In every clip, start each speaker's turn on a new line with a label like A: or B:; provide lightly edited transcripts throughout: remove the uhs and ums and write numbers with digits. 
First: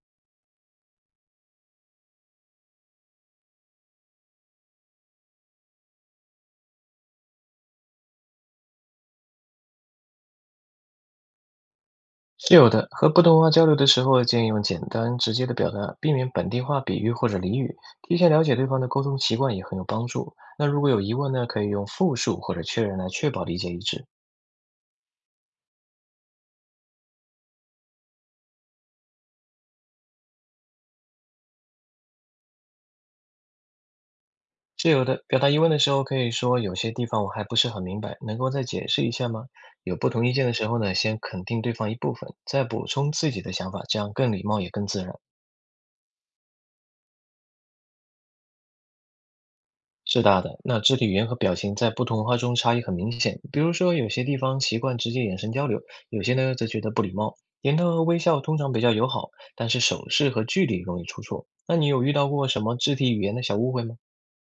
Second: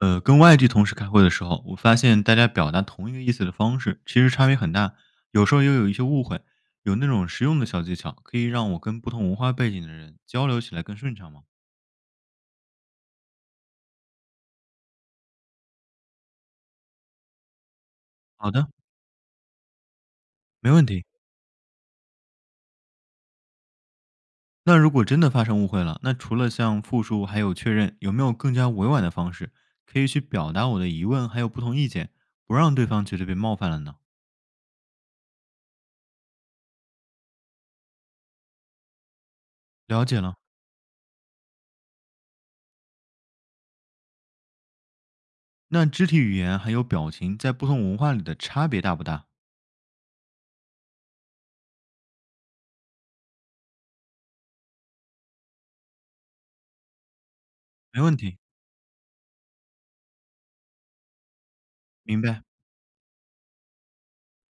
A: 跟外地同事开会的时候，我发现大家表达同一个意思的方式其实差别很大，有时候又有一些误会。有那种实用的小技巧，可以让我跟不同文化背景的人交流起来更顺畅吗？
B: 是有的，和不同文化交流的时候，建议用简单直接的表达，避免本地化比喻或者俚语。提前了
A: 好
B: 解对
A: 的，
B: 方的沟通习惯也很有帮助。那
A: 没
B: 如
A: 问
B: 果有
A: 题。
B: 疑问呢，可以用复述或者确认来确保理解一致。
A: 那如果真的发生误会了，那除了像复述还有确认，有没有更加委婉的方式可以去表达我的疑问还有不同意见，不让对方觉得被冒犯了呢？
B: 是有的，表达疑问的时候可以说有些地方我还不是很明白，能够再解释一下吗？有
A: 了
B: 不
A: 解
B: 同
A: 了。
B: 意见的时候呢，先肯定对方一部分，再补充自己的想法，这样更礼貌也更自然。
A: 那肢体语言还有表情在不同文化里的差别大不大？
B: 是大的，那肢体语言和表情在不同文化中差异很明显。比如说，有些地方习惯直接眼神交流，有些呢则觉得不礼貌。点头
A: 没
B: 和
A: 问
B: 微
A: 题，
B: 笑通常比较友好，但是手势和距离容易出错。那你有遇
A: 明
B: 到
A: 白。
B: 过什么肢体语言的小误会吗？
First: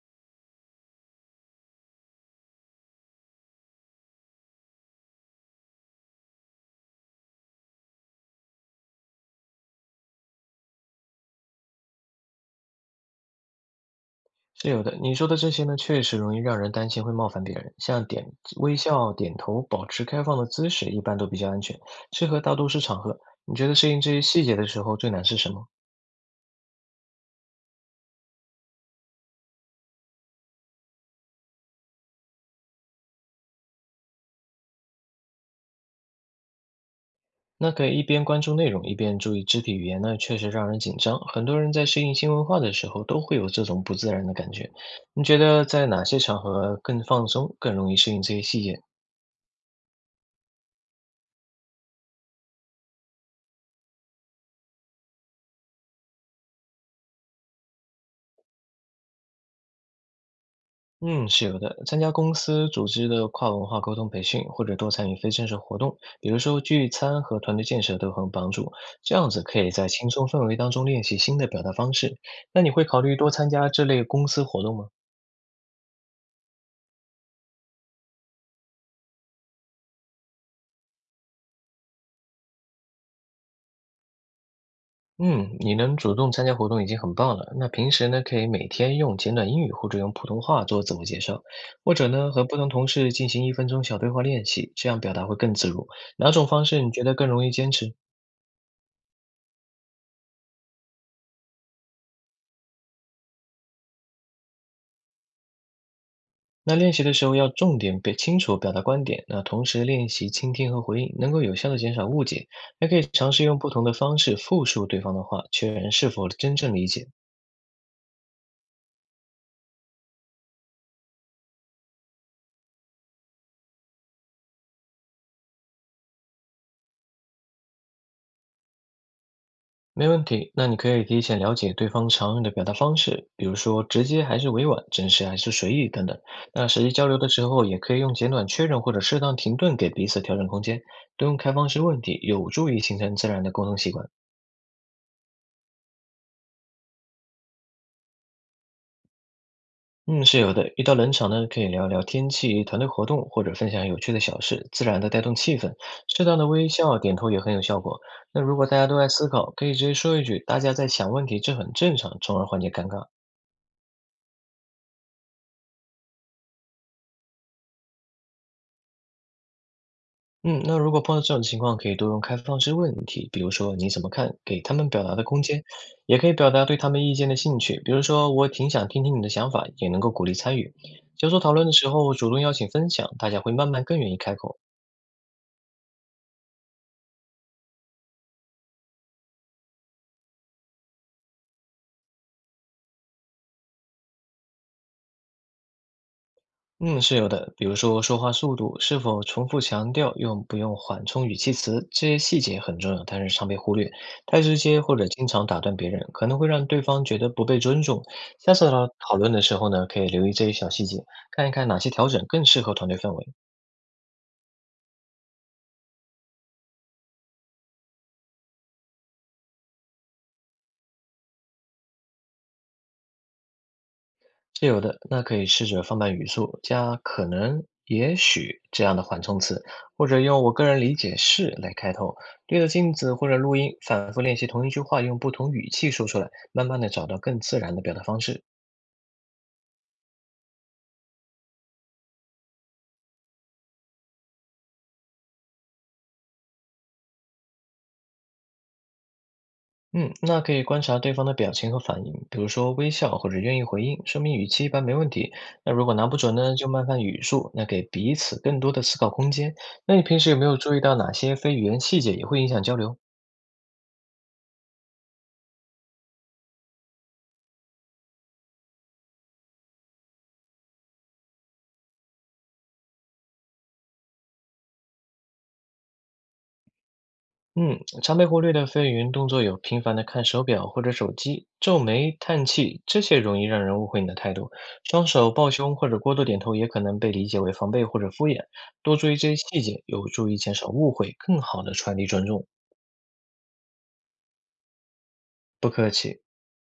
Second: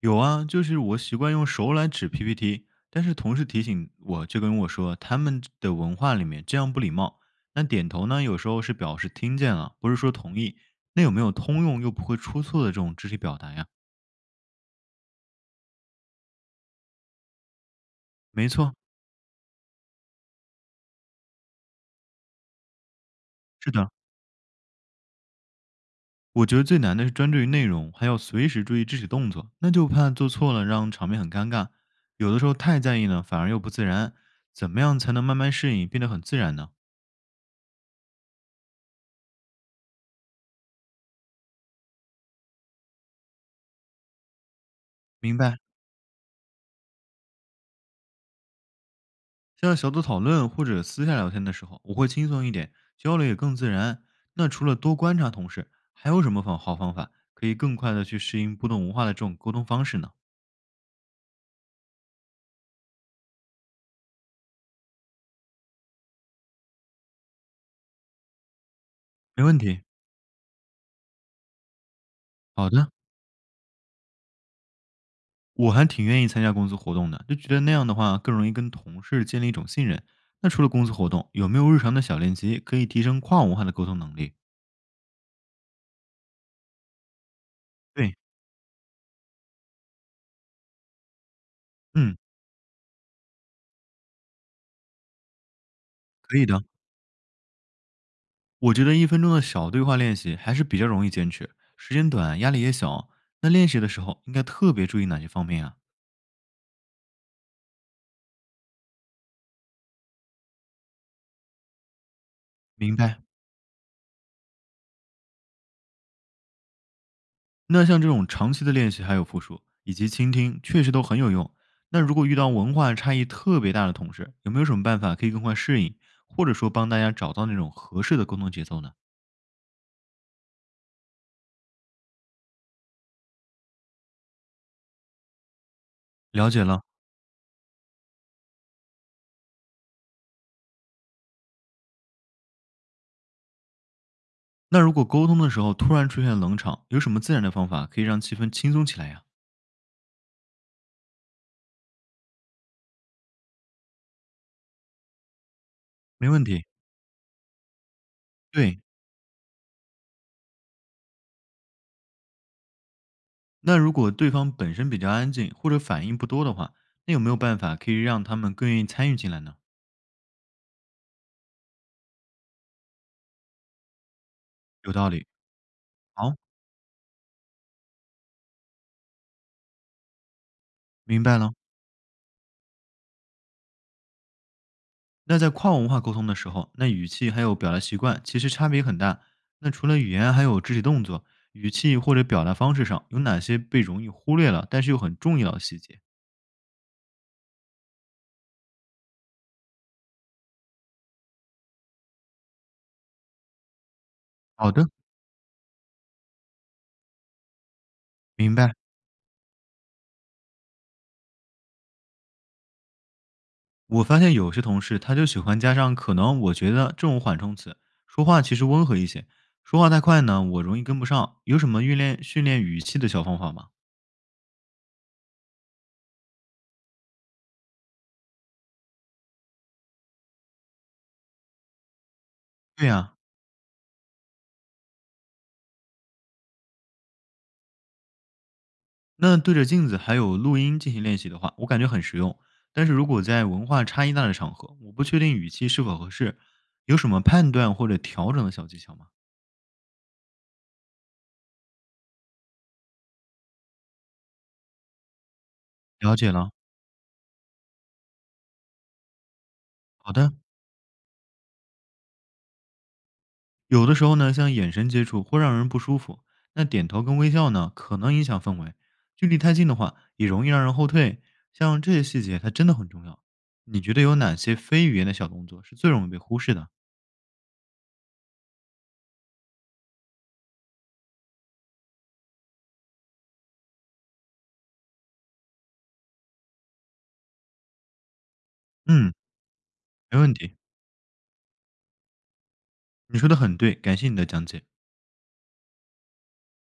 A: 有啊，就是我习惯用手来指 PPT，但是同事提醒我，就跟我说他们的文化里面这样不礼貌。那点头呢，有时候是表示听见了，不是说同意。那有没有通用又不会出错的这种肢体表达呀？
B: 是有的，你说的这些呢，确实容易让人担心会冒犯别人。像点
A: 没错，
B: 微笑、点头、保持开放的姿势，一般都比较安全，适合大多数场合。你觉
A: 是
B: 得
A: 的，
B: 适应这些细节的时候最难是什么？
A: 我觉得最难的是专注于内容，还要随时注意肢体动作，那就怕做错了让场面很尴尬。有的时候太在意呢，反而又不自然。怎么样才能慢慢适应，变得很自然呢？
B: 那可以一边关注内容，一边注意肢体语言呢，确实让人紧张。很多人在适应新文化的时候，都会有这种不自然的感觉。你
A: 明
B: 觉
A: 白。
B: 得在哪些场合更放松，更容易适应这些细节？
A: 像小组讨论或者私下聊天的时候，我会轻松一点，交流也更自然。那除了多观察同事，还有什么方好方法可以更快的去适应不同文化的这种沟通方式呢？
B: 嗯，是有的。参加公司组织的跨文化沟通培训，或者多参与非正式活动，比如说聚餐和团队建设都很有帮助。这样
A: 没
B: 子
A: 问
B: 可以
A: 题，
B: 在轻松氛围当中练习新的表达方式。那
A: 好
B: 你会
A: 的，
B: 考虑多参加这类公司活动吗？
A: 我还挺愿意参加公司活动的，就觉得那样的话更容易跟同事建立一种信任。那除了公司活动，有没有日常的小练习可以提升跨文化的沟通能力？
B: 嗯，你能主动参加活动已经很棒了。那平时
A: 对，
B: 呢，可以每天用简短英语或者用普通话做自我介绍，或者
A: 嗯，
B: 呢，和不同同事进行1分钟小对话练习，这样表达会更自如。哪
A: 可以
B: 种
A: 的。
B: 方式你觉得更容易坚持？
A: 我觉得1分钟的小对话练习还是比较容易坚持，时间短，压力也小。那练习的时候应该特别注意哪些方面啊？
B: 那练习的时候要重点表清楚表达观点，那同时练习倾听和回应，能够有效的减少误解。还
A: 明
B: 可以
A: 白。
B: 尝试用不同的方式复述对方的话，确认是否真正理解。
A: 那像这种长期的练习，还有复述以及倾听，确实都很有用。那如果遇到文化差异特别大的同事，有没有什么办法可以更快适应，或者说帮大家找到那种合适的沟通节奏呢？
B: 没问题，那你可以提前了解对方常用的表达方式，比如说直接还是委婉，真实还是随意等等。
A: 了解
B: 那
A: 了。
B: 实际交流的时候，也可以用简短确认或者适当停顿给彼此调整空间，多用开放式问题，有助于形成自然的沟通习惯。
A: 那如果沟通的时候突然出现冷场，有什么自然的方法可以让气氛轻松起来呀、
B: 嗯，是有的。遇到冷场呢，可以聊聊天气、团队活动，或者分享有趣的小事，自然的带动气氛。适
A: 没
B: 当
A: 问
B: 的
A: 题。
B: 微笑、点头也很有效果。那如果大
A: 对，
B: 家都爱思考，可以直接说一句"大家在想问题，这很正常"，从而缓解尴尬。
A: 那如果对方本身比较安静或者反应不多的话，那有没有办法可以让他们更愿意参与进来呢？
B: 嗯，那如果碰到这种情况，可以多用开放式问题，比如说你怎么看，给他们
A: 有
B: 表
A: 道
B: 达的
A: 理。
B: 空间，也可以
A: 好，
B: 表达对他们意见的兴趣，比如说我挺想听听你的想法，也能够鼓励参与。
A: 明
B: 小
A: 白
B: 组
A: 了。
B: 讨论的时候，主动邀请分享，大家会慢慢更愿意开口。
A: 那在跨文化沟通的时候，那语气还有表达习惯其实差别很大。那除了语言，还有肢体动作、语气或者表达方式上，有哪些被容易忽略了，但是又很重要的细节？
B: 嗯，是有的。比如说，说话速度是否重复强调，用不用缓冲语气词，这些细节很重要，但是常被忽略。太直
A: 好
B: 接
A: 的，
B: 或者经常打断别人，可能会让对方觉得不被尊重。
A: 明
B: 下次
A: 白。
B: 讨论的时候呢，可以留意这些小细节，看一看哪些调整更适合团队氛围。
A: 我发现有些同事他就喜欢加上可能，我觉得这种缓冲词，说话其实温和一些。说话太快呢，我容易跟不上。有什么训练语气的小方法吗？
B: 是有的，那可以试着放慢语速，加可能、也许这样的缓冲词，或者用"我个人理解是"来开头，对着
A: 对
B: 镜
A: 呀、
B: 子或者录音，反复练习同一句话，用不同语气说出来，慢慢的找到更自然的表达方式。
A: 那对着镜子还有录音进行练习的话，我感觉很实用。但是如果在文化差异大的场合，我不确定语气是否合适，有什么判断或者调整的小技巧吗？
B: 嗯，那可以观察对方的表情和反应，比如说微笑或者愿意回应，说明语气一般没问题。那如果拿
A: 了
B: 不
A: 解
B: 准
A: 了，
B: 呢，就慢慢语速，那给彼此更多的思考空间。那你
A: 好
B: 平
A: 的。
B: 时有没有注意到哪些非语言细节也会影响交流？
A: 有的时候呢，像眼神接触会让人不舒服，那点头跟微笑呢，可能影响氛围。距离太近的话，也容易让人后退。像这些细节，它真的很重要。你觉得有哪些非语言的小动作是最容易被忽视的？
B: 嗯，常被忽略的非语言动作有频繁的看手表或者手机、皱眉、叹气，这些容易让人误会你的态度。双手抱胸或者过度点头也可能被理解为防备或者敷衍。多注
A: 嗯，
B: 意这些细节，有
A: 没
B: 助
A: 问
B: 于减
A: 题，
B: 少误会，更好的传递尊重。
A: 你说的很对，感谢你的讲解。
B: 不客气。